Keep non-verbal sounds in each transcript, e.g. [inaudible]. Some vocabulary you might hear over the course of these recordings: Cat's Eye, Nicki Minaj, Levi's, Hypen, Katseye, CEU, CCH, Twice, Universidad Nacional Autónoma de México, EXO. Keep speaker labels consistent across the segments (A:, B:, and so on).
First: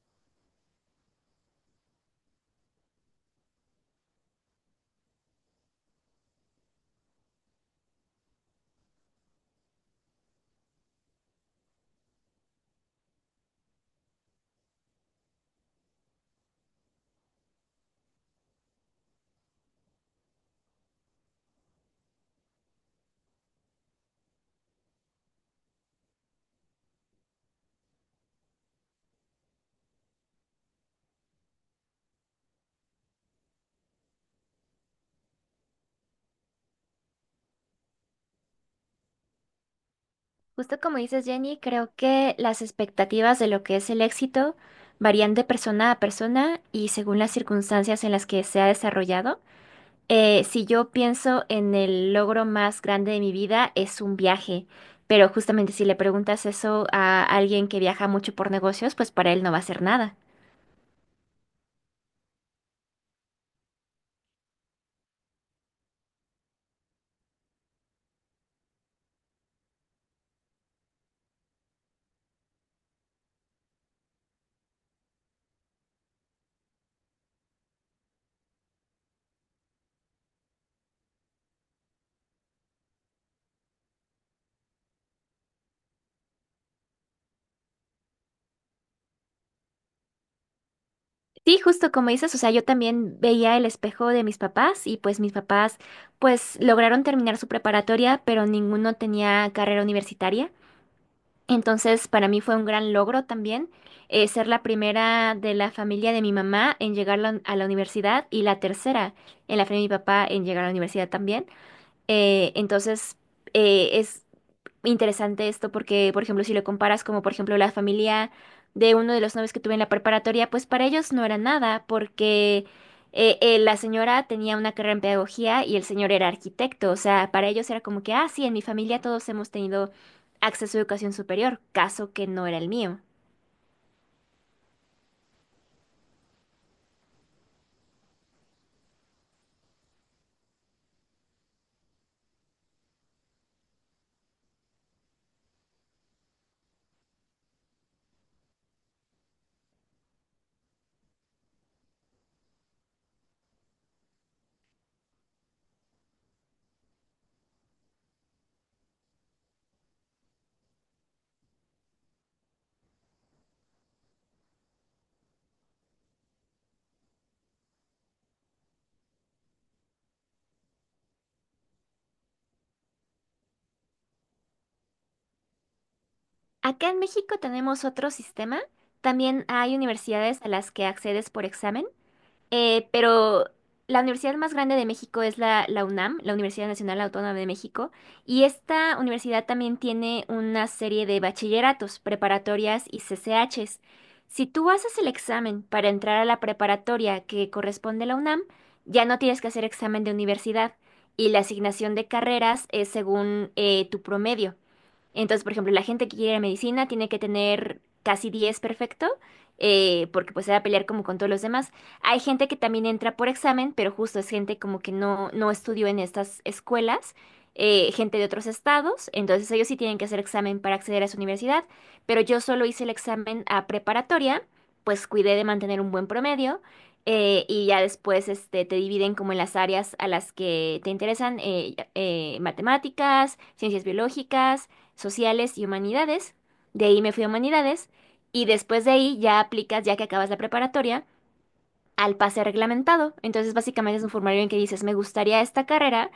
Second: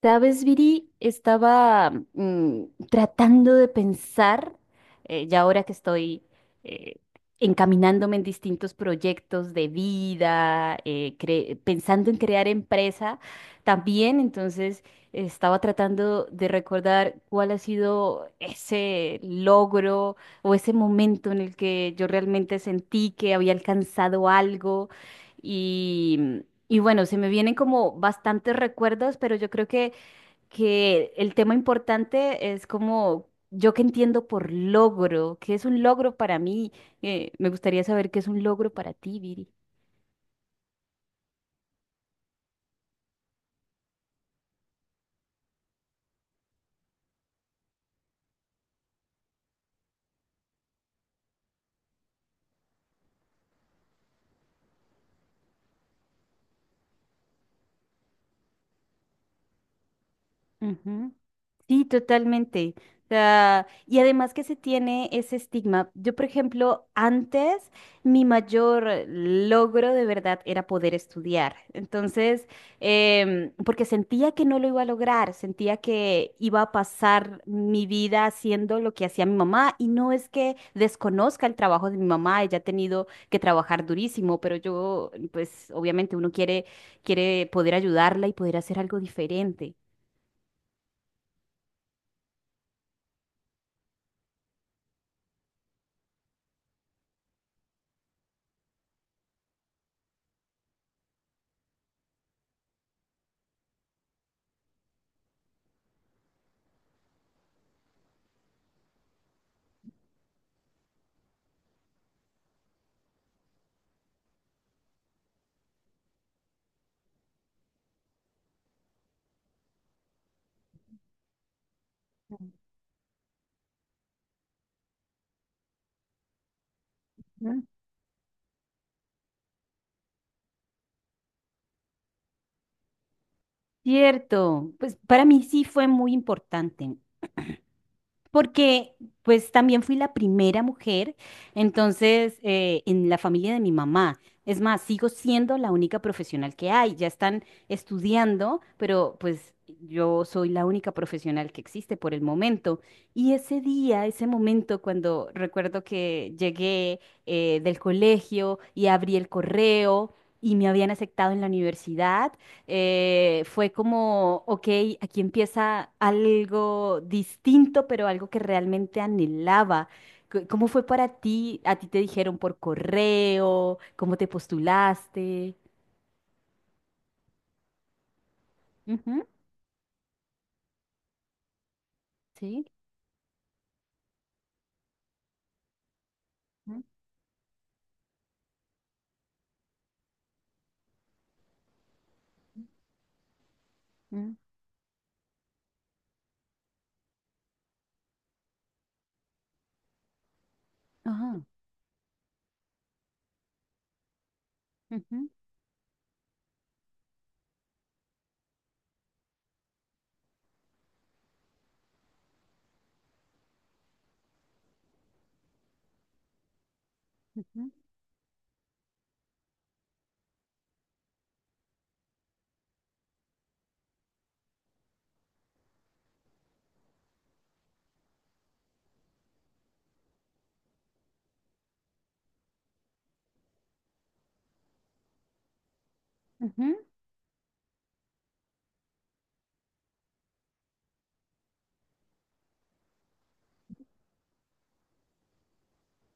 A: Sabes, Viri, estaba tratando de pensar, ya ahora que estoy eh, encaminándome en distintos proyectos de vida, pensando en crear empresa también. Entonces estaba tratando de recordar cuál ha sido ese logro o ese momento en el que yo realmente sentí que había alcanzado algo y... Y bueno, se me vienen como bastantes recuerdos, pero yo creo que el tema importante es como yo que entiendo por logro, qué es un logro para mí. Me gustaría saber qué es un logro para ti, Viri.
B: Justo como dices, Jenny, creo que las expectativas de lo que es el éxito varían de persona a persona y según las circunstancias en las que se ha desarrollado. Si yo pienso en el logro más grande de mi vida, es un viaje, pero justamente si le preguntas eso a alguien que viaja mucho por negocios, pues para él no va a ser nada.
A: Ujú. Sí, totalmente. O sea, y además que se tiene ese estigma. Yo, por ejemplo, antes mi mayor logro de verdad era poder estudiar. Entonces, porque sentía que no lo iba a lograr, sentía que iba a pasar mi vida haciendo lo que hacía mi mamá. Y no es que desconozca el trabajo de mi mamá, ella ha tenido que trabajar durísimo, pero yo, pues obviamente uno quiere, quiere poder ayudarla y poder hacer algo diferente.
B: Sí, justo como dices, o sea, yo también veía el espejo de mis papás y pues mis papás pues lograron terminar su preparatoria, pero ninguno tenía carrera universitaria. Entonces, para mí fue un gran logro también, ser la primera de la familia de mi mamá en llegar a la universidad y la tercera en la familia de mi papá en llegar a la universidad también. Eh, entonces, es interesante esto porque, por ejemplo, si lo comparas como, por ejemplo, la familia de uno de los novios que tuve en la preparatoria, pues para ellos no era nada porque la señora tenía una carrera en pedagogía y el señor era arquitecto. O sea, para
A: Mm.
B: ellos era como que, ah, sí, en mi familia todos hemos tenido acceso a educación superior, caso que no era el mío.
A: Cierto, pues para mí sí fue muy importante, porque pues también fui la primera mujer, entonces en la familia de mi mamá. Es más, sigo siendo la única profesional que hay, ya están estudiando, pero pues yo soy la única profesional que existe por el momento. Y ese día, ese momento, cuando recuerdo que llegué del colegio y abrí el correo y me habían aceptado en la universidad. Fue como, ok, aquí empieza algo distinto, pero algo que realmente anhelaba. ¿Cómo fue para ti? ¿A ti te dijeron por correo? ¿Cómo te postulaste?
B: Acá en México tenemos otro sistema.
A: Ujú.
B: También hay universidades a las que accedes por examen.
A: Sí.
B: Pero la universidad más grande de México es la UNAM, la Universidad
A: Ujú.
B: Nacional Autónoma de México, y esta universidad también tiene una serie de bachilleratos, preparatorias y CCHs.
A: Ujú.
B: Si tú haces el examen para entrar a la preparatoria que corresponde a la UNAM, ya no tienes que hacer examen de universidad y
A: Ajá.
B: la asignación de carreras es según, tu promedio.
A: Ujú.
B: Entonces, por ejemplo, la gente que quiere medicina tiene que tener casi 10, perfecto, porque pues se va a pelear como con todos los demás. Hay gente que también entra por examen, pero justo es gente como que no, no estudió en estas escuelas,
A: Ujú.
B: gente de otros estados, entonces ellos sí tienen que hacer examen para acceder a su universidad, pero yo solo hice el examen a preparatoria, pues cuidé de mantener un buen promedio. Y ya después este, te dividen como en las áreas a las que te interesan, matemáticas, ciencias biológicas, sociales y humanidades.
A: Ujú.
B: De ahí me fui a humanidades y después de ahí ya aplicas, ya que acabas la preparatoria, al pase reglamentado. Entonces básicamente es un formulario en que dices, me gustaría esta carrera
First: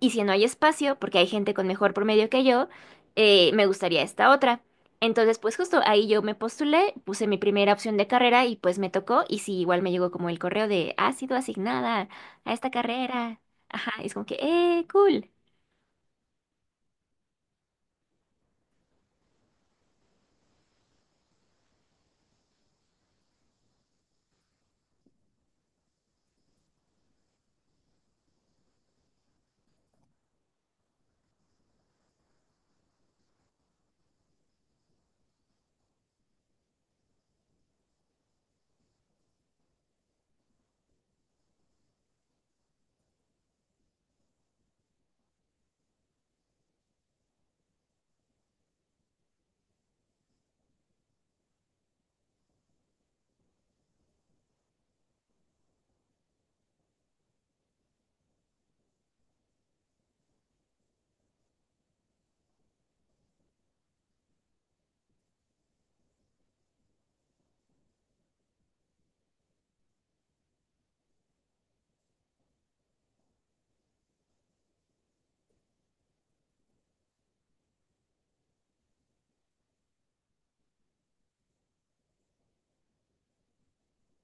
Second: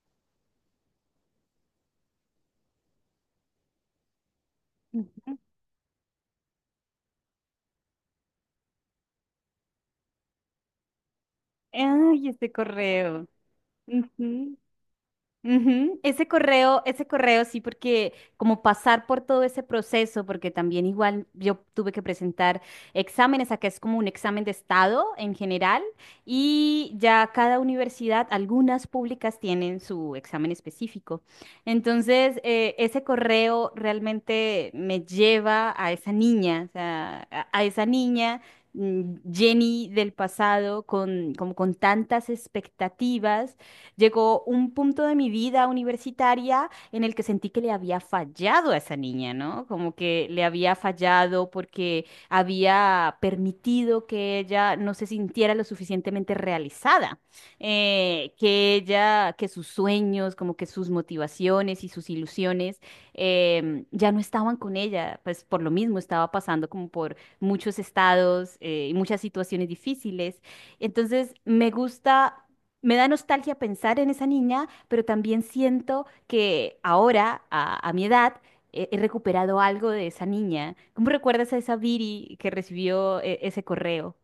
B: y si no hay espacio, porque hay gente con mejor promedio que yo, me gustaría esta otra.
A: Ujú.
B: Entonces, pues justo ahí yo me postulé, puse mi primera opción de carrera y pues me tocó y sí, igual me llegó como el correo de, ha sido asignada
A: Ay, este
B: a esta
A: correo.
B: carrera. Ajá, y es como que, cool.
A: Ujú. Ese correo sí, porque como pasar por todo ese proceso, porque también igual yo tuve que presentar exámenes, acá es como un examen de estado en general, y ya cada universidad, algunas públicas tienen su examen específico. Entonces, ese correo realmente me lleva a esa niña, o sea, a esa niña. mm, Jenny del pasado con, como con tantas expectativas. Llegó un punto de mi vida universitaria en el que sentí que le había fallado a esa niña, ¿no? Como que le había fallado porque había permitido que ella no se sintiera lo suficientemente realizada, que ella, que sus sueños, como que sus motivaciones y sus ilusiones ya no estaban con ella, pues por lo mismo estaba pasando como por muchos estados y muchas situaciones difíciles. Entonces, me da nostalgia pensar en esa niña, pero también siento que ahora, a mi edad, he recuperado algo de esa niña. ¿Cómo recuerdas a esa Viri que recibió ese correo?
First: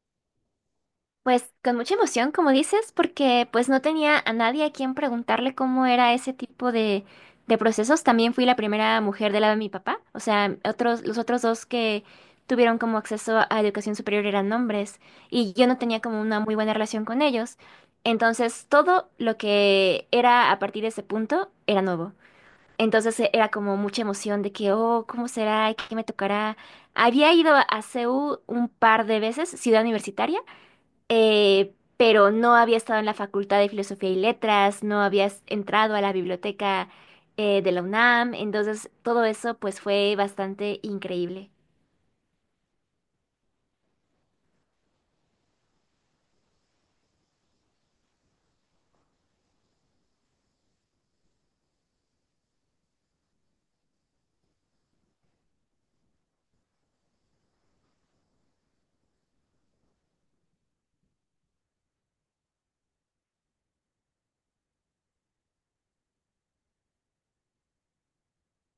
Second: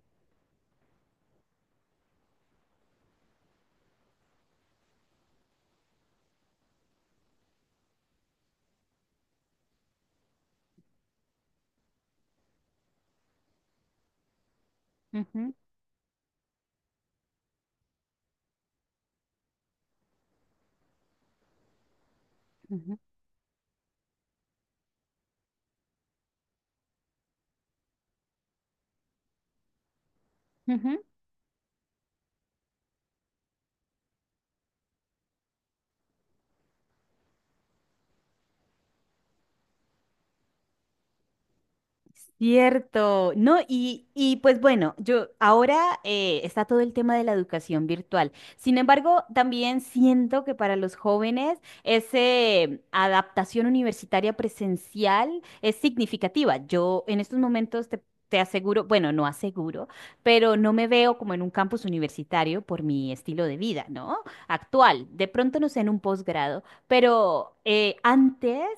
B: Pues con mucha emoción, como dices, porque pues no tenía a nadie a quien preguntarle cómo era ese tipo de procesos. También fui la primera mujer del lado de mi papá. O sea, otros, los otros dos que tuvieron como acceso a educación superior eran hombres,
A: Ujú.
B: y yo no tenía como una muy buena relación con ellos. Entonces, todo lo que era a partir de ese punto era nuevo.
A: Ujú.
B: Entonces era como mucha emoción de que, oh, ¿cómo será? ¿Qué me tocará? Había ido a CEU un par de veces, ciudad universitaria,
A: Ujú.
B: pero no había estado en la Facultad de Filosofía y Letras, no había entrado a la biblioteca, de la UNAM, entonces todo eso pues fue bastante increíble.
A: Cierto, no, y pues bueno, yo ahora está todo el tema de la educación virtual. Sin embargo, también siento que para los jóvenes esa adaptación universitaria presencial es significativa. Yo en estos momentos te aseguro, bueno, no aseguro, pero no me veo como en un campus universitario por mi estilo de vida, ¿no? Actual, de pronto no sé en un posgrado, pero antes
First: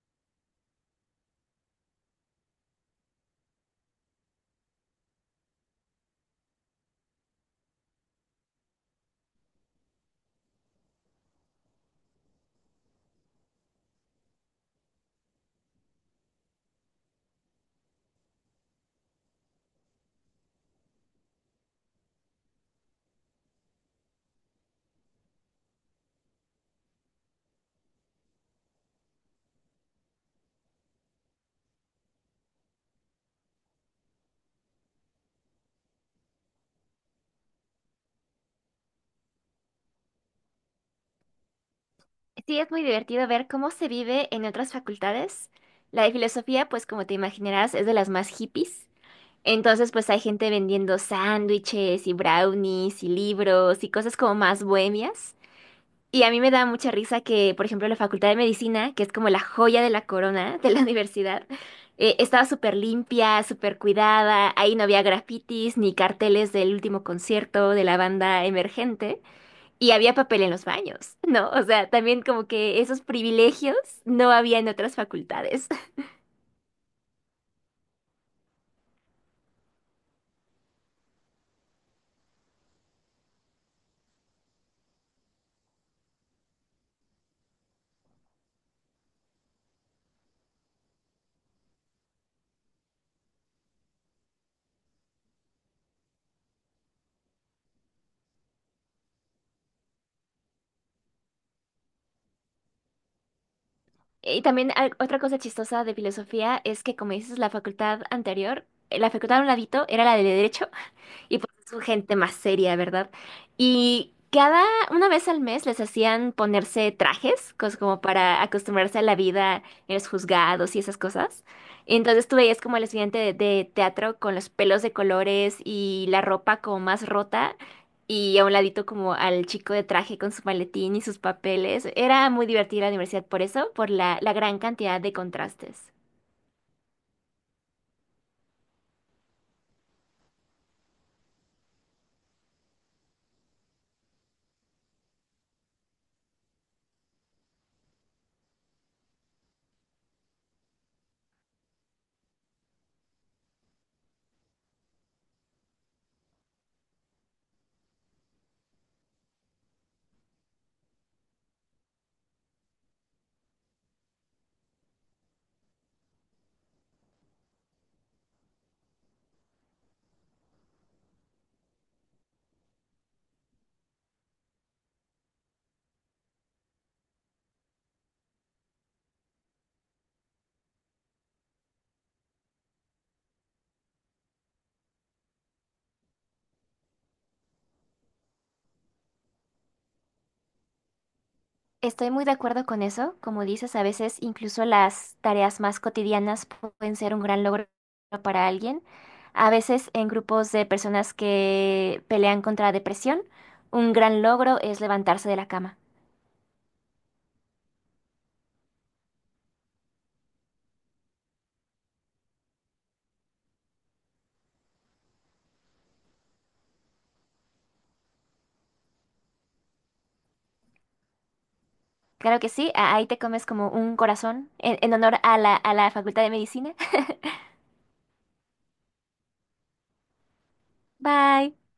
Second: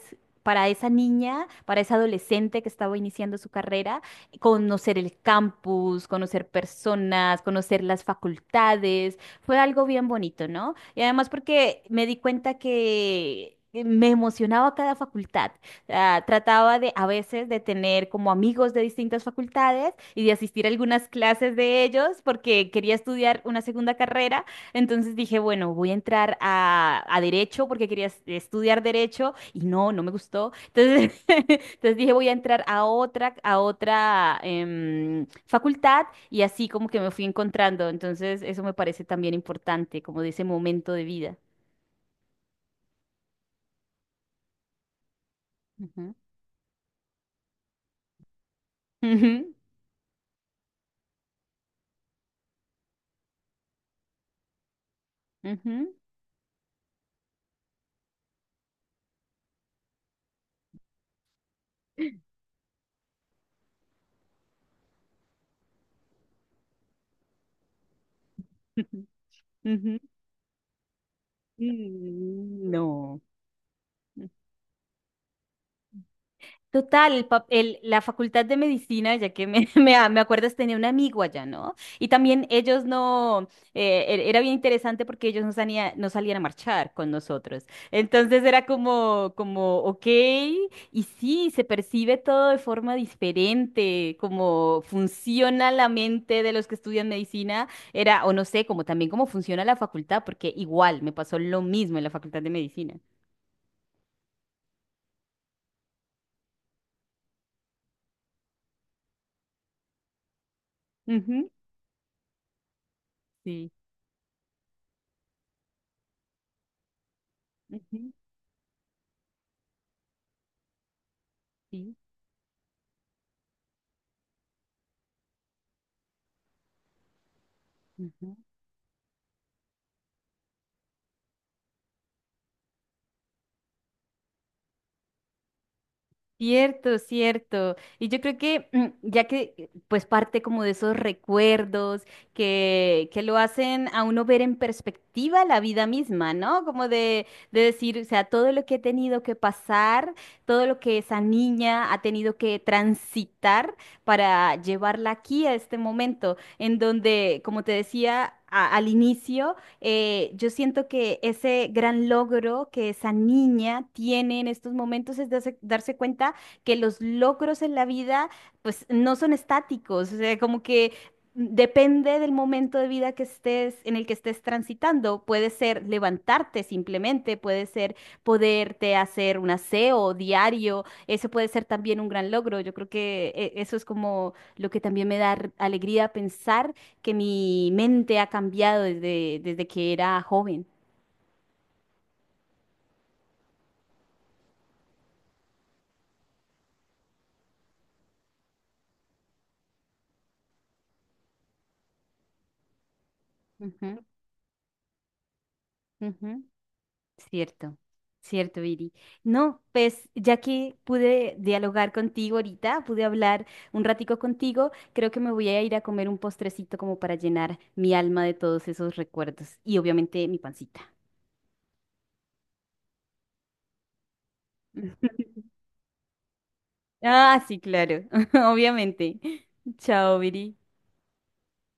A: para esa niña, para esa adolescente que estaba iniciando su carrera, conocer el campus, conocer personas, conocer las facultades, fue algo bien bonito, ¿no? Y además porque me di cuenta que... Me emocionaba cada facultad. Ah, trataba de a veces de tener como amigos de distintas facultades y de asistir a algunas clases de ellos porque quería estudiar una segunda carrera. Entonces dije, bueno, voy a entrar a derecho porque quería estudiar derecho y no, no me gustó. Entonces, [laughs] entonces dije, voy a entrar a otra facultad y así como que me fui encontrando. Entonces, eso me parece también importante, como de ese momento de vida.
B: Sí, es muy divertido ver cómo se vive en otras facultades. La de
A: Ujú.
B: filosofía, pues como te imaginarás, es de las más hippies.
A: Ujú.
B: Entonces, pues hay gente vendiendo sándwiches y brownies y libros y cosas como más bohemias.
A: Ujú.
B: Y a mí me da mucha risa que, por ejemplo, la Facultad de Medicina, que es como la joya de la corona de la [laughs] universidad,
A: [laughs]
B: estaba súper limpia, súper cuidada, ahí no había grafitis ni carteles del último concierto de la banda
A: Ujú.
B: emergente, y había papel en los baños, [laughs] ¿no? O sea, también como
A: Mm.
B: que esos
A: No.
B: privilegios no había en otras facultades. [laughs]
A: Total, la facultad de medicina, ya que me, [laughs] me acuerdas, tenía un amigo allá, ¿no? Y también ellos no, era bien interesante porque ellos no salían a marchar con nosotros. Entonces era como, como, ok, y sí, se percibe todo de forma diferente, como funciona la mente de los que estudian medicina, era, o no sé, como también cómo funciona la facultad, porque igual me pasó lo mismo en la facultad de medicina.
B: Y también otra cosa chistosa de filosofía es que, como dices, la facultad anterior, la facultad a un ladito era la de derecho. Y
A: Ujú.
B: pues son gente más seria, ¿verdad?
A: Sí.
B: Y cada, una vez al mes les hacían ponerse trajes, como
A: Ujú.
B: para acostumbrarse a la vida en los juzgados y esas cosas.
A: Sí.
B: Entonces tú veías como el estudiante de teatro con los pelos de colores y la ropa como más rota
A: Ujú.
B: y a un ladito como al chico de traje con su maletín y sus papeles. Era muy divertida la universidad por eso, por la gran cantidad de contrastes.
A: Cierto, cierto. Y yo creo que ya que pues parte como de esos recuerdos que lo hacen a uno ver en perspectiva la vida misma, ¿no? Como de decir, o sea, todo lo que he tenido que pasar, todo lo que esa niña ha tenido que transitar para llevarla aquí a este momento, en donde, como te decía al inicio, yo siento que ese gran logro que esa niña tiene en estos momentos es darse, darse cuenta que los logros en la vida pues no son estáticos, o sea, como que depende del momento de vida que estés, en el que estés transitando. Puede ser levantarte simplemente, puede ser poderte hacer un aseo diario, eso puede ser también un gran logro. Yo creo que eso es como lo que también me da alegría pensar que mi mente ha cambiado desde, desde que era joven.
B: Estoy muy de acuerdo con eso. Como dices, a veces incluso las tareas más cotidianas pueden ser un gran logro para alguien. A veces en grupos de personas que pelean contra depresión, un
A: Ujú.
B: gran logro es levantarse de la cama.
A: Ujú. Cierto, cierto, Viri. No, pues ya que pude dialogar contigo ahorita, pude hablar un ratico contigo, creo que me voy a ir a comer un postrecito como para llenar mi alma de todos esos recuerdos y obviamente mi pancita.
B: Claro que sí, ahí te comes como un corazón en honor
A: [laughs]
B: a la Facultad de Medicina.
A: Ah, sí, claro, [laughs] obviamente. Chao, Viri.
B: [laughs] Bye.